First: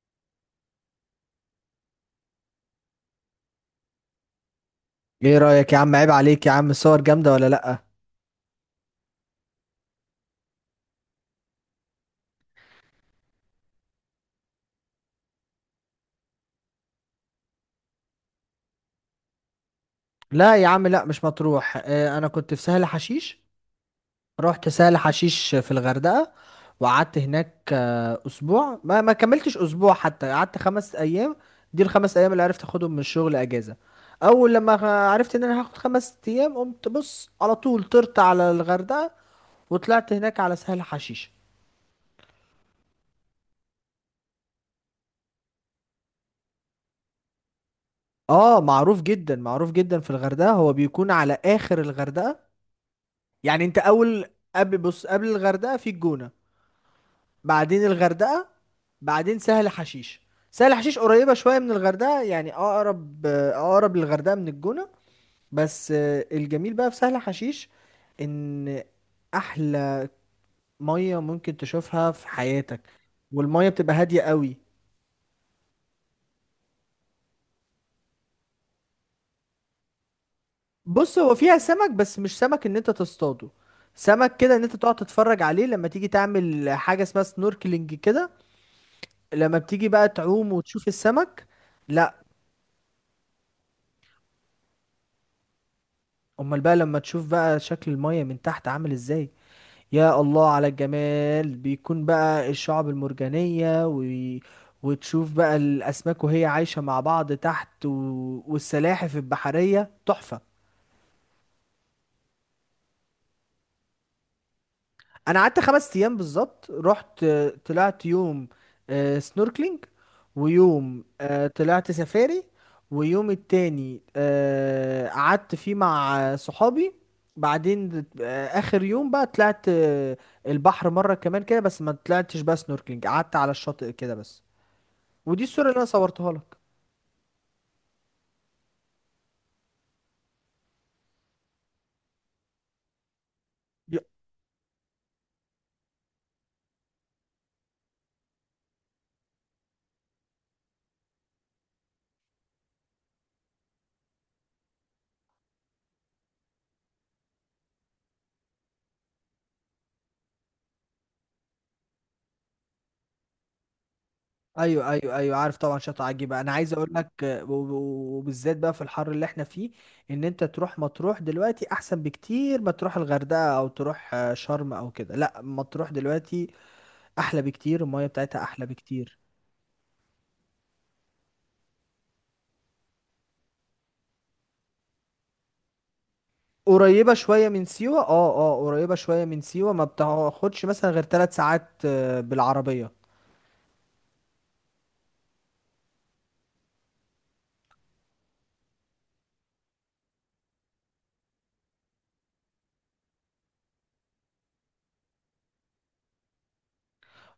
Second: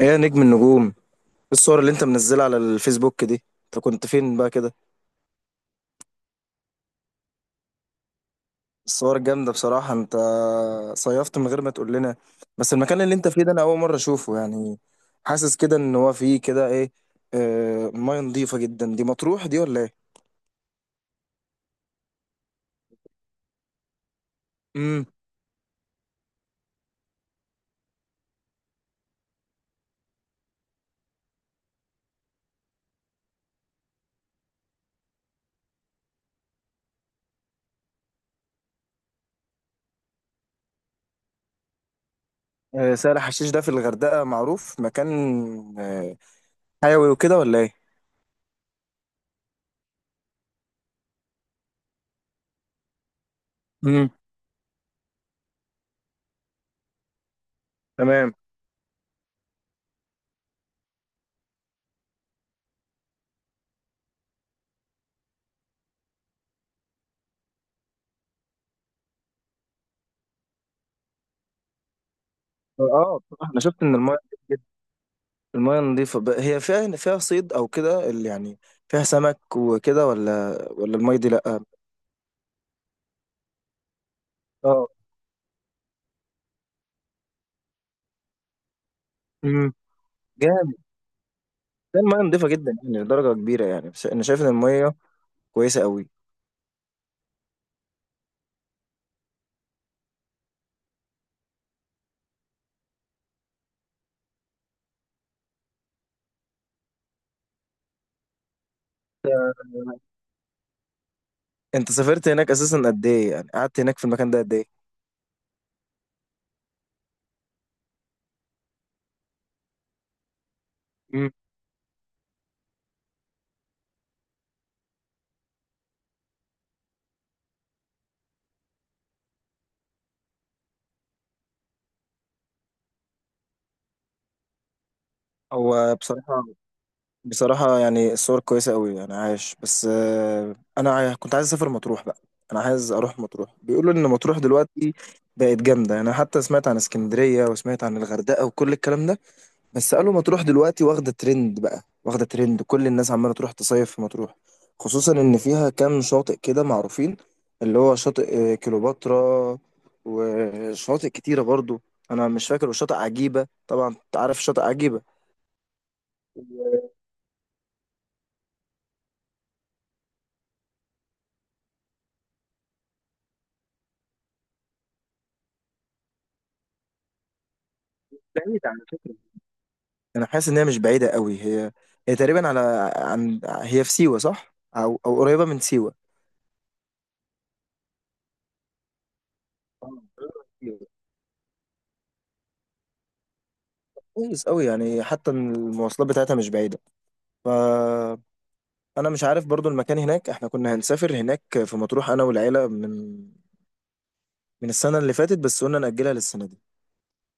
ايه يا نجم النجوم، إيه؟ الصور اللي انت منزلها على الفيسبوك دي، انت كنت فين بقى كده؟ ايه رأيك يا عم؟ عيب عليك يا عم، الصور جامدة ولا لأ؟ الصور جامدة بصراحة، انت صيفت من غير ما تقول لنا. بس المكان اللي انت فيه ده، انا اول مرة اشوفه يعني. حاسس كده ان هو فيه كده ايه. آه، مياه نظيفة جدا، دي مطروح دي ولا ايه؟ لا يا عم، لا مش مطروح، انا كنت في سهل حشيش. رحت سهل امم. حشيش في الغردقة وقعدت هناك اسبوع، ما كملتش اسبوع، حتى قعدت 5 ايام. دي الخمس ايام اللي عرفت اخدهم من الشغل اجازة. اول لما عرفت ان انا هاخد 5 ايام، قمت بص، على طول طرت على الغردقة وطلعت هناك على سهل حشيش. آه، سهل حشيش ده في الغردقة معروف مكان. آه، حيوي وكده ولا ايه؟ اه، معروف جدا معروف جدا في الغردقة، هو بيكون على اخر الغردقة، يعني انت امم. اول، قبل، بص، قبل الغردقه في الجونه، بعدين تمام. الغردقه، بعدين سهل حشيش. سهل حشيش قريبه شويه من الغردقه، يعني اقرب اقرب للغردقه من الجونه. بس الجميل بقى في سهل حشيش، ان احلى ميه ممكن تشوفها في حياتك، اه، بصراحة انا والميه شفت بتبقى ان المياه، هاديه قوي. المياه النظيفة هي فيها صيد أو كده اللي يعني فيها سمك وكده ولا المية بص دي هو فيها لأ؟ سمك، بس مش سمك ان انت تصطاده، سمك كده ان انت اه. تقعد تتفرج عليه لما تيجي تعمل حاجه اسمها سنوركلينج كده، لما امم. بتيجي بقى تعوم جامد. وتشوف السمك. ده المياه لا. نظيفة جدا يعني لدرجة كبيرة يعني، بس أنا شايف إن المياه كويسة قوي. امال بقى لما تشوف بقى شكل المية من تحت عامل ازاي؟ يا الله على الجمال، بيكون بقى الشعب المرجانية و. وتشوف بقى الاسماك وهي عايشة مع بعض تحت و. والسلاحف آه، البحرية تحفة. أنت سافرت هناك أساسا قد إيه؟ يعني قعدت هناك في المكان ده قد إيه؟ انا قعدت 5 ايام بالظبط، رحت، طلعت يوم سنوركلينج، ويوم امم. طلعت سفاري، ويوم التاني قعدت فيه مع صحابي. بعدين اخر يوم بقى طلعت البحر مرة كمان كده، بس ما طلعتش بقى سنوركلينج، قعدت على الشاطئ كده بس. ودي الصورة اللي انا هو صورتها بصراحة، لك. بصراحة يعني الصور كويسة قوي يعني عايش، بس أنا كنت عايز أسافر مطروح بقى. أنا عايز أروح مطروح، بيقولوا إن مطروح دلوقتي بقت جامدة. أنا حتى سمعت عن اسكندرية وسمعت عن الغردقة وكل الكلام ده، بس قالوا مطروح دلوقتي واخدة ترند بقى واخدة ترند، كل الناس عمالة تروح تصيف في مطروح. خصوصا إن فيها كام شاطئ كده معروفين، اللي هو شاطئ كليوباترا، وشواطئ كتيرة برضو أنا مش فاكر، وشاطئ عجيبة. طبعا أنت عارف شاطئ ايوه، عجيبة. ايوه، ايوه، عارف طبعا شاطئ عجيبه. انا عايز اقول لك، وبالذات بقى في الحر اللي احنا فيه، ان انت تروح مطروح دلوقتي احسن بكتير ما تروح الغردقه او تروح شرم او كده. لا مطروح دلوقتي احلى بكتير، المايه بتاعتها بعيدة احلى على فكرة، بكتير. أنا حاسس إن هي مش بعيدة قوي. هي هي تقريبا على، عن، هي في سيوة صح؟ أو قريبة من سيوة. قريبه شويه من سيوه، اه، اه، قريبه شويه من سيوه، ما آه، قريبة من بتاخدش سيوة. مثلا غير 3 ساعات بالعربيه. كويس قوي يعني، حتى إن المواصلات بتاعتها مش بعيدة، ف انا مش عارف برضو المكان هناك. احنا كنا هنسافر هناك في مطروح، انا والعيله، من من السنه اللي فاتت، بس قلنا ناجلها للسنه دي.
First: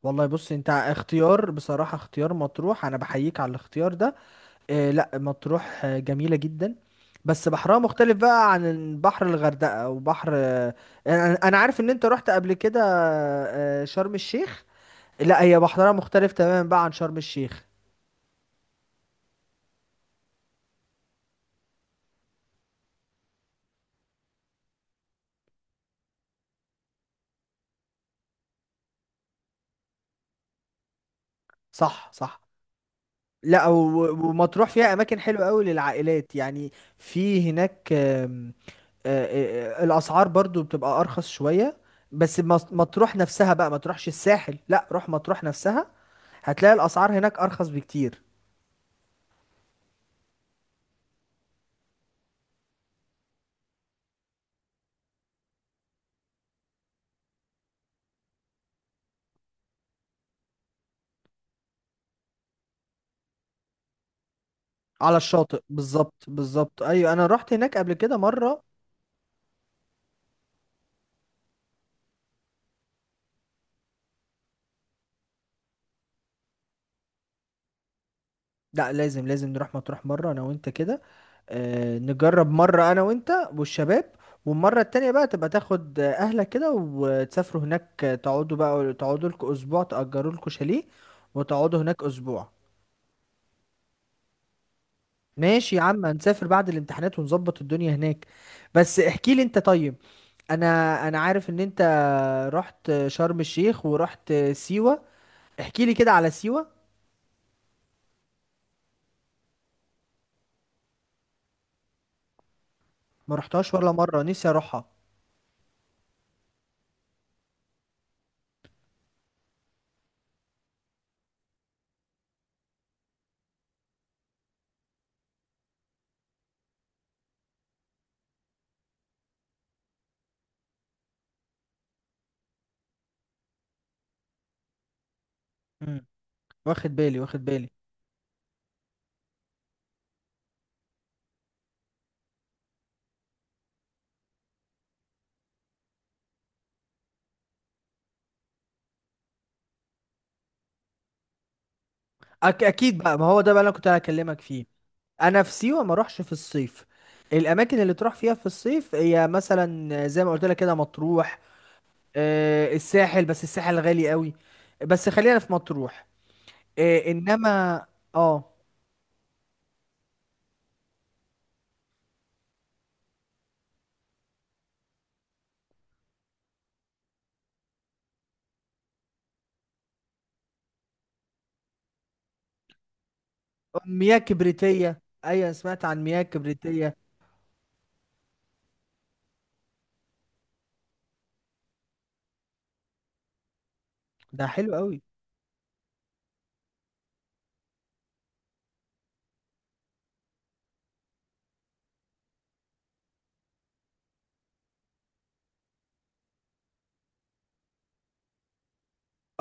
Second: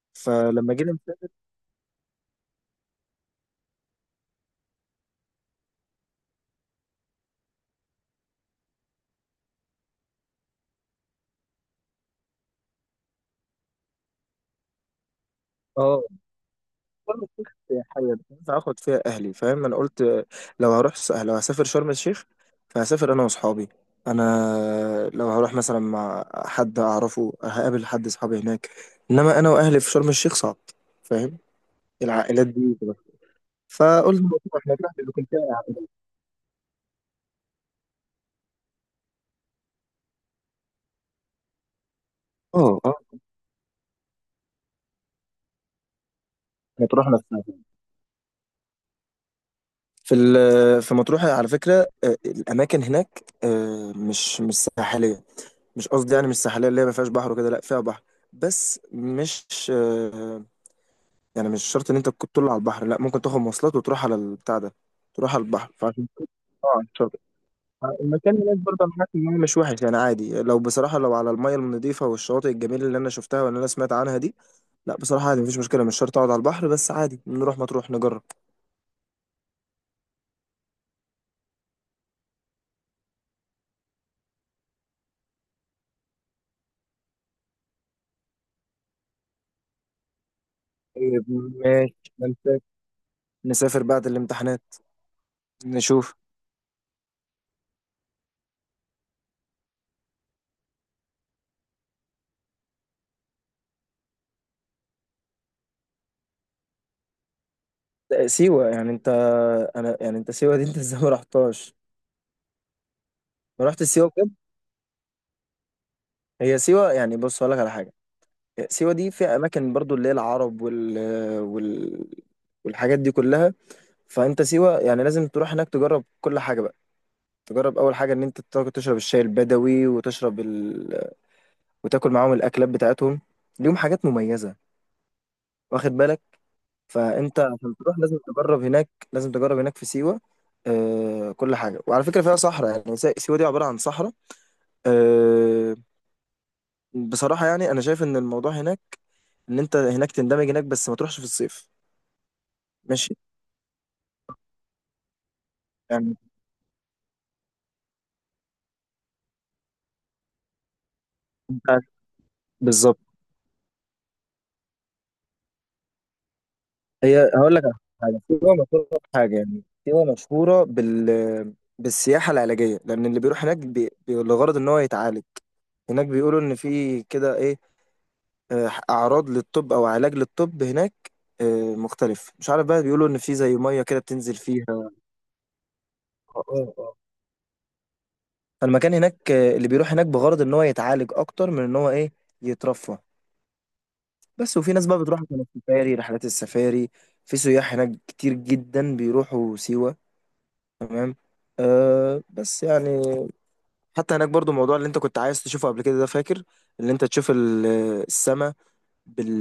والله بص، انت فلما جينا نسافر، اختيار بصراحه، اختيار مطروح، انا بحييك على الاختيار ده. آه لا مطروح، جميلة جدا. بس بحرها مختلف بقى عن بحر الغردقة وبحر، انا عارف ان انت رحت قبل كده شرم الشيخ. لا هي بحرها اه، مختلف تماما بقى عن شرم شرم الشيخ الشيخ. سياحية، مش هينفع اخد فيها اهلي، فاهم. انا قلت لو هروح، لو هسافر شرم الشيخ، فهسافر انا واصحابي. انا لو هروح مثلا مع حد اعرفه، هقابل حد اصحابي هناك. انما انا واهلي في شرم الشيخ صعب، فاهم. صح، صح. العائلات دي لا، فقلنا مطروح، ومطروح مطروح فيها اللي اماكن كنت حلوة قوي فيها. للعائلات يعني. في هناك، آم، آه، آه، آه، الاسعار برضو بتبقى ارخص شوية. بس اه، اه، مطروح نفسها بقى، ما تروحش الساحل، لا روح مطروح نفسها، هتلاقي مطروح الاسعار هناك نفسها. ارخص بكتير. في مطروح على فكرة، الأماكن هناك مش ساحلية. مش قصدي يعني مش ساحلية اللي هي ما فيهاش بحر وكده، لا فيها بحر، بس مش آه، يعني مش شرط إن أنت تكون طول على البحر، لا ممكن تاخد مواصلات وتروح على البتاع ده، على تروح على الشاطئ البحر. فعشان بالظبط كده اه بالظبط، على ايوه الشاطئ. انا رحت هناك قبل كده المكان هناك مره. برضه أنا حاسس إن هو مش وحش يعني عادي، لو بصراحة لو على المية النظيفة والشواطئ الجميلة اللي أنا شفتها واللي أنا سمعت عنها دي، لا بصراحة عادي مفيش مشكلة، مش شرط أقعد على البحر، بس عادي نروح مطروح نجرب. لا، لازم لازم نروح مطروح مره انا وانت كده، نجرب مره انا وانت والشباب. والمره التانية بقى تبقى تاخد اهلك كده وتسافروا هناك، تقعدوا بقى، تقعدوا لكم اسبوع، تأجروا لكم شاليه طيب. وتقعدوا هناك اسبوع. ماشي، نسافر بعد الامتحانات. ماشي يا عم، نشوف. هنسافر بعد الامتحانات ونظبط الدنيا هناك. بس احكي لي انت طيب، انا انا عارف ان انت رحت شرم الشيخ ورحت سيوه، احكي لي كده على سيوه. سيوة يعني انت، انا يعني انت سيوة دي، انت ازاي ما رحتهاش؟ ما ما رحتهاش رحت ولا سيوة مره، بجد. نفسي اروحها. هي سيوة يعني، بص هقول لك على حاجة. سيوة دي فيها اماكن برضو اللي هي العرب وال... والحاجات دي كلها. فانت سيوة يعني لازم تروح هناك تجرب كل حاجة بقى. تجرب اول حاجة ان انت تشرب الشاي البدوي وتشرب وتاكل معاهم الاكلات بتاعتهم. ليهم حاجات مميزة، واخد امم. بالك. واخد بالي، فانت واخد بالي. عشان تروح لازم تجرب هناك، لازم تجرب هناك في سيوه آه كل حاجه. وعلى فكره فيها صحراء يعني، سيوه دي عباره عن صحراء. آه، بصراحه يعني انا شايف ان الموضوع هناك ان انت هناك تندمج هناك، بس ما تروحش في الصيف. اكيد ماشي. بقى، ما هو ده بقى اللي أنا كنت هكلمك فيه. انا في سيوه ما يعني اروحش في الصيف. الاماكن اللي تروح فيها في الصيف هي مثلا زي ما قلت لك كده مطروح، انت بالظبط. الساحل، بس الساحل غالي قوي. بس خلينا في مطروح، هي هقول لك على انما. حاجه، اه، سيوه مشهوره بحاجه، يعني سيوه مشهوره بال بالسياحه العلاجيه، لان اللي بيروح هناك لغرض ان هو يتعالج. هناك بيقولوا ان في كده ايه، اعراض للطب او علاج للطب هناك مختلف، مش عارف بقى. بيقولوا ان في زي ميه كده مياه بتنزل فيها. كبريتيه، ايوه سمعت عن مياه اه، اه، آه. كبريتيه. فالمكان هناك اللي بيروح هناك بغرض ان هو يتعالج اكتر من ان هو ايه، يترفه. ده بس حلو وفي ناس بقى قوي. بتروح عشان السفاري، رحلات السفاري. في سياح هناك كتير جدا بيروحوا سيوة. تمام. أه، بس يعني حتى هناك برضو الموضوع اللي انت كنت عايز تشوفه قبل كده ده، فاكر؟ اللي انت تشوف السماء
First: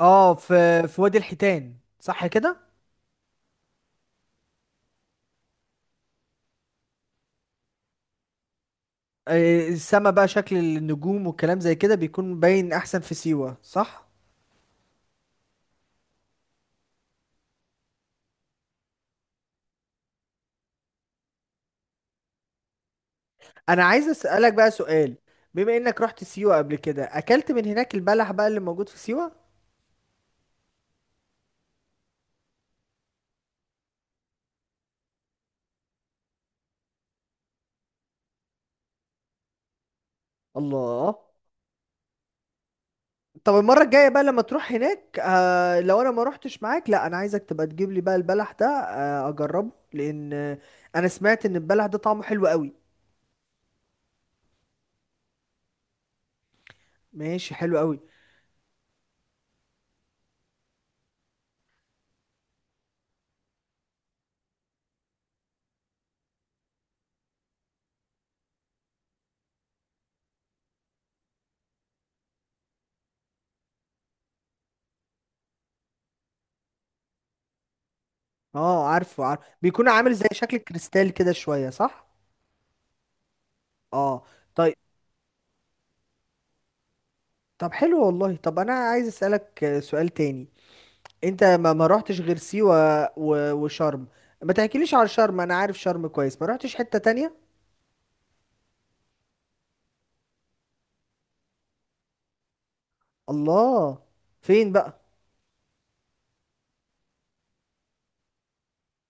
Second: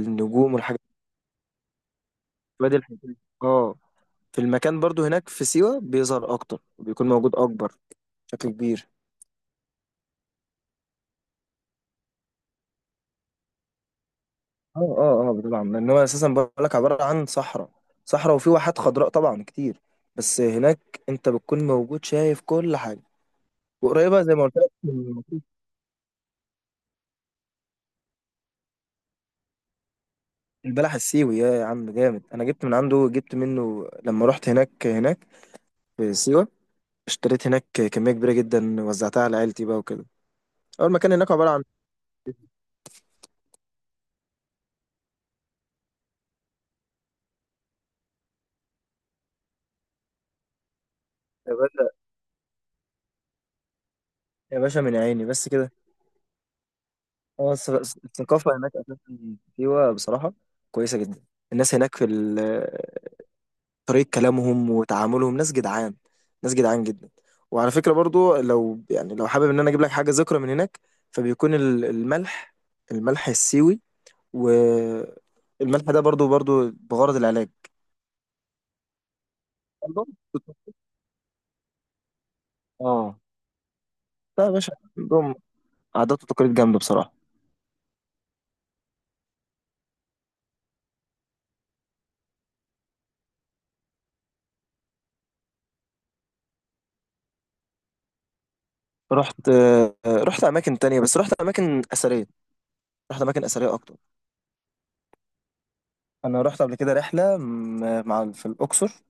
اه، في والحاجات في وادي الحيتان صح كده؟ دي، الحاجات دي. اه. في المكان برضو هناك في سيوة بيظهر أكتر وبيكون موجود أكبر بشكل كبير. السما بقى شكل النجوم والكلام زي كده بيكون باين احسن في سيوة صح؟ اه، اه، اه، طبعا لأن هو أساسا بقولك عبارة عن صحراء، صحراء وفي واحات خضراء طبعا كتير. بس هناك أنت بتكون موجود شايف كل حاجة. انا عايز وقريبة زي ما اسالك قلت بقى لك سؤال، من. بما انك رحت سيوة قبل كده، اكلت من هناك البلح بقى اللي موجود في سيوة؟ البلح السيوي يا عم جامد، أنا جبت من عنده، جبت منه لما رحت هناك. في سيوة اشتريت هناك كمية كبيرة جدا، وزعتها على عيلتي بقى وكده. أول مكان الله. هناك عبارة عن. طب المرة الجاية بقى لما تروح هناك، لو انا ما روحتش معاك، لا انا عايزك تبقى تجيب لي بقى البلح ده، اجربه لان انا سمعت يا ان البلح باشا. ده طعمه حلو قوي. يا باشا، من عيني بس كده. ماشي، اه حلو قوي. الثقافة هناك أساسا، سيوة بصراحة كويسة جدا. الناس هناك في طريقة كلامهم وتعاملهم ناس جدعان، ناس جدعان جدا. وعلى فكرة برضو لو يعني لو حابب إن أنا أجيب لك حاجة ذكرى من هناك، فبيكون الملح، الملح السيوي. والملح ده برضو بغرض العلاج. اه، عارف بيكون عندهم عامل زي شكل الكريستال كده شوية صح؟ اه، اه، لا يا باشا، طيب. عندهم عادات وتقاليد جامدة بصراحة. طب حلو والله، طب انا عايز اسالك سؤال تاني. انت ما روحتش غير سيوة وشرم، ما تحكيليش على شرم، انا عارف شرم كويس، ما روحتش حتة تانية. رحت رحت أماكن تانية، بس رحت أماكن أثرية. رحت أماكن أثرية أكتر. الله، فين بقى؟ انا رحت قبل كده رحله مع، في الاقصر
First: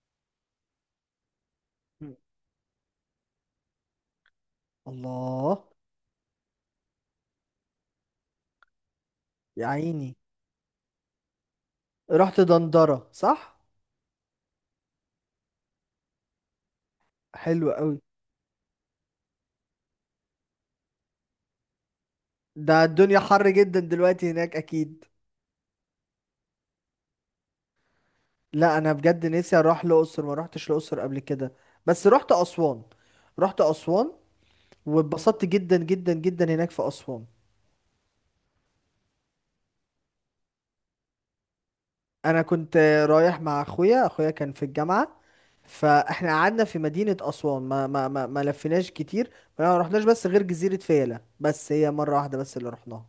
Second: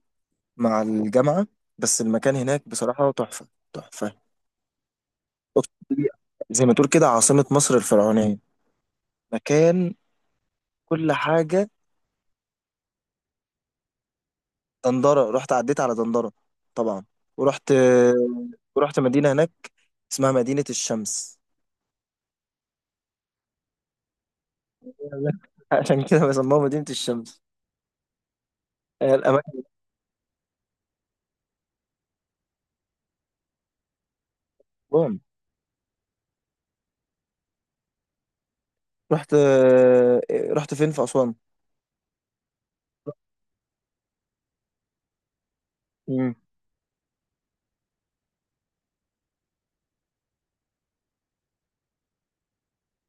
مع الجامعه. بس مم. المكان هناك بصراحه تحفه، تحفه. الله. الاقصر دي زي ما تقول كده عاصمه مصر الفرعونيه، يا مكان عيني. كل حاجه. رحت دندرة صح؟ دندره رحت، عديت على دندره طبعا. حلو ورحت قوي. ورحت مدينه هناك اسمها مدينه الشمس. ده الدنيا حر جدا دلوقتي هناك اكيد. عشان كده بسموها مدينه الشمس. لا انا بجد نفسي الاماكن اروح الاقصر، ما روحتش الاقصر قبل كده. بس رحت اسوان، رحت اسوان كلهم. واتبسطت جدا جدا جدا هناك في اسوان. رحت رحت فين في اسوان. انا كنت رايح مع اخويا، اخويا كان في الجامعه، فاحنا مم. قعدنا في مدينه اسوان، ما لفيناش كتير، ما رحناش بس غير جزيره فيلة، بس هي مره واحده بس اللي رحناها.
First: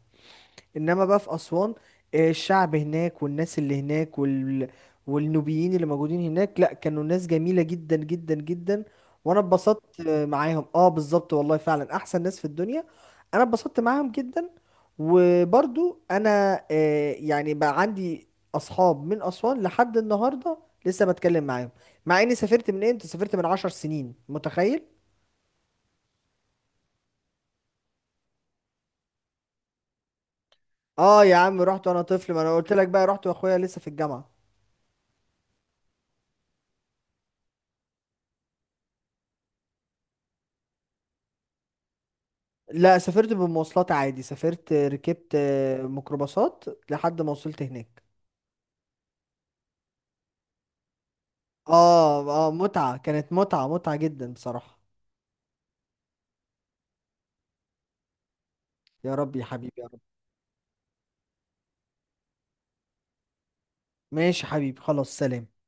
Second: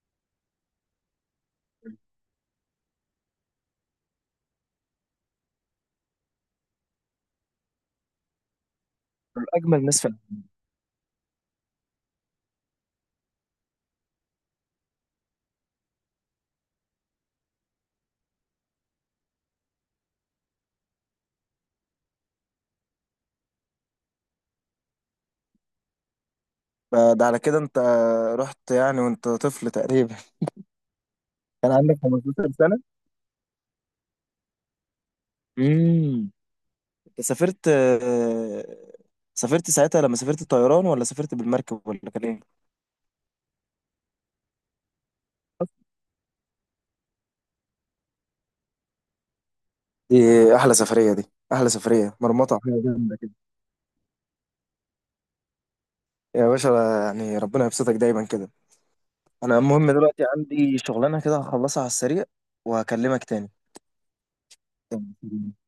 انما بقى في اسوان، الشعب هناك والناس اللي هناك والنوبيين اللي موجودين هناك، لا كانوا ناس جميلة جدا جدا جدا. وانا من اجمل اتبسطت ناس فعلا. معاهم. اه بالظبط والله فعلا احسن ناس في الدنيا. انا اتبسطت معاهم جدا، وبرضو انا يعني بقى عندي اصحاب من اسوان لحد النهارده، لسه بتكلم معاهم، مع اني سافرت، من امتى سافرت؟ من 10 سنين متخيل؟ فده على كده انت رحت يعني وانت طفل تقريبا، اه يا عم، كان رحت عندك وانا طفل، ما 15 انا قلت سنة. لك بقى رحت واخويا لسه في الجامعة. امم. سافرت سافرت ساعتها، لما سافرت الطيران ولا سافرت بالمركب ولا كان ايه؟ لا سافرت بمواصلات عادي، سافرت ركبت ميكروباصات لحد ما وصلت هناك. دي احلى سفرية، دي احلى سفرية اه، اه، مرمطة، حاجة متعة، جامدة كده. كانت متعة متعة جدا بصراحة. يا باشا، يعني ربنا يبسطك دايما كده. يا رب يا انا حبيبي يا المهم رب. دلوقتي عندي شغلانة كده، هخلصها على السريع وهكلمك تاني. ماشي حبيبي، خلاص، تمام. سلام.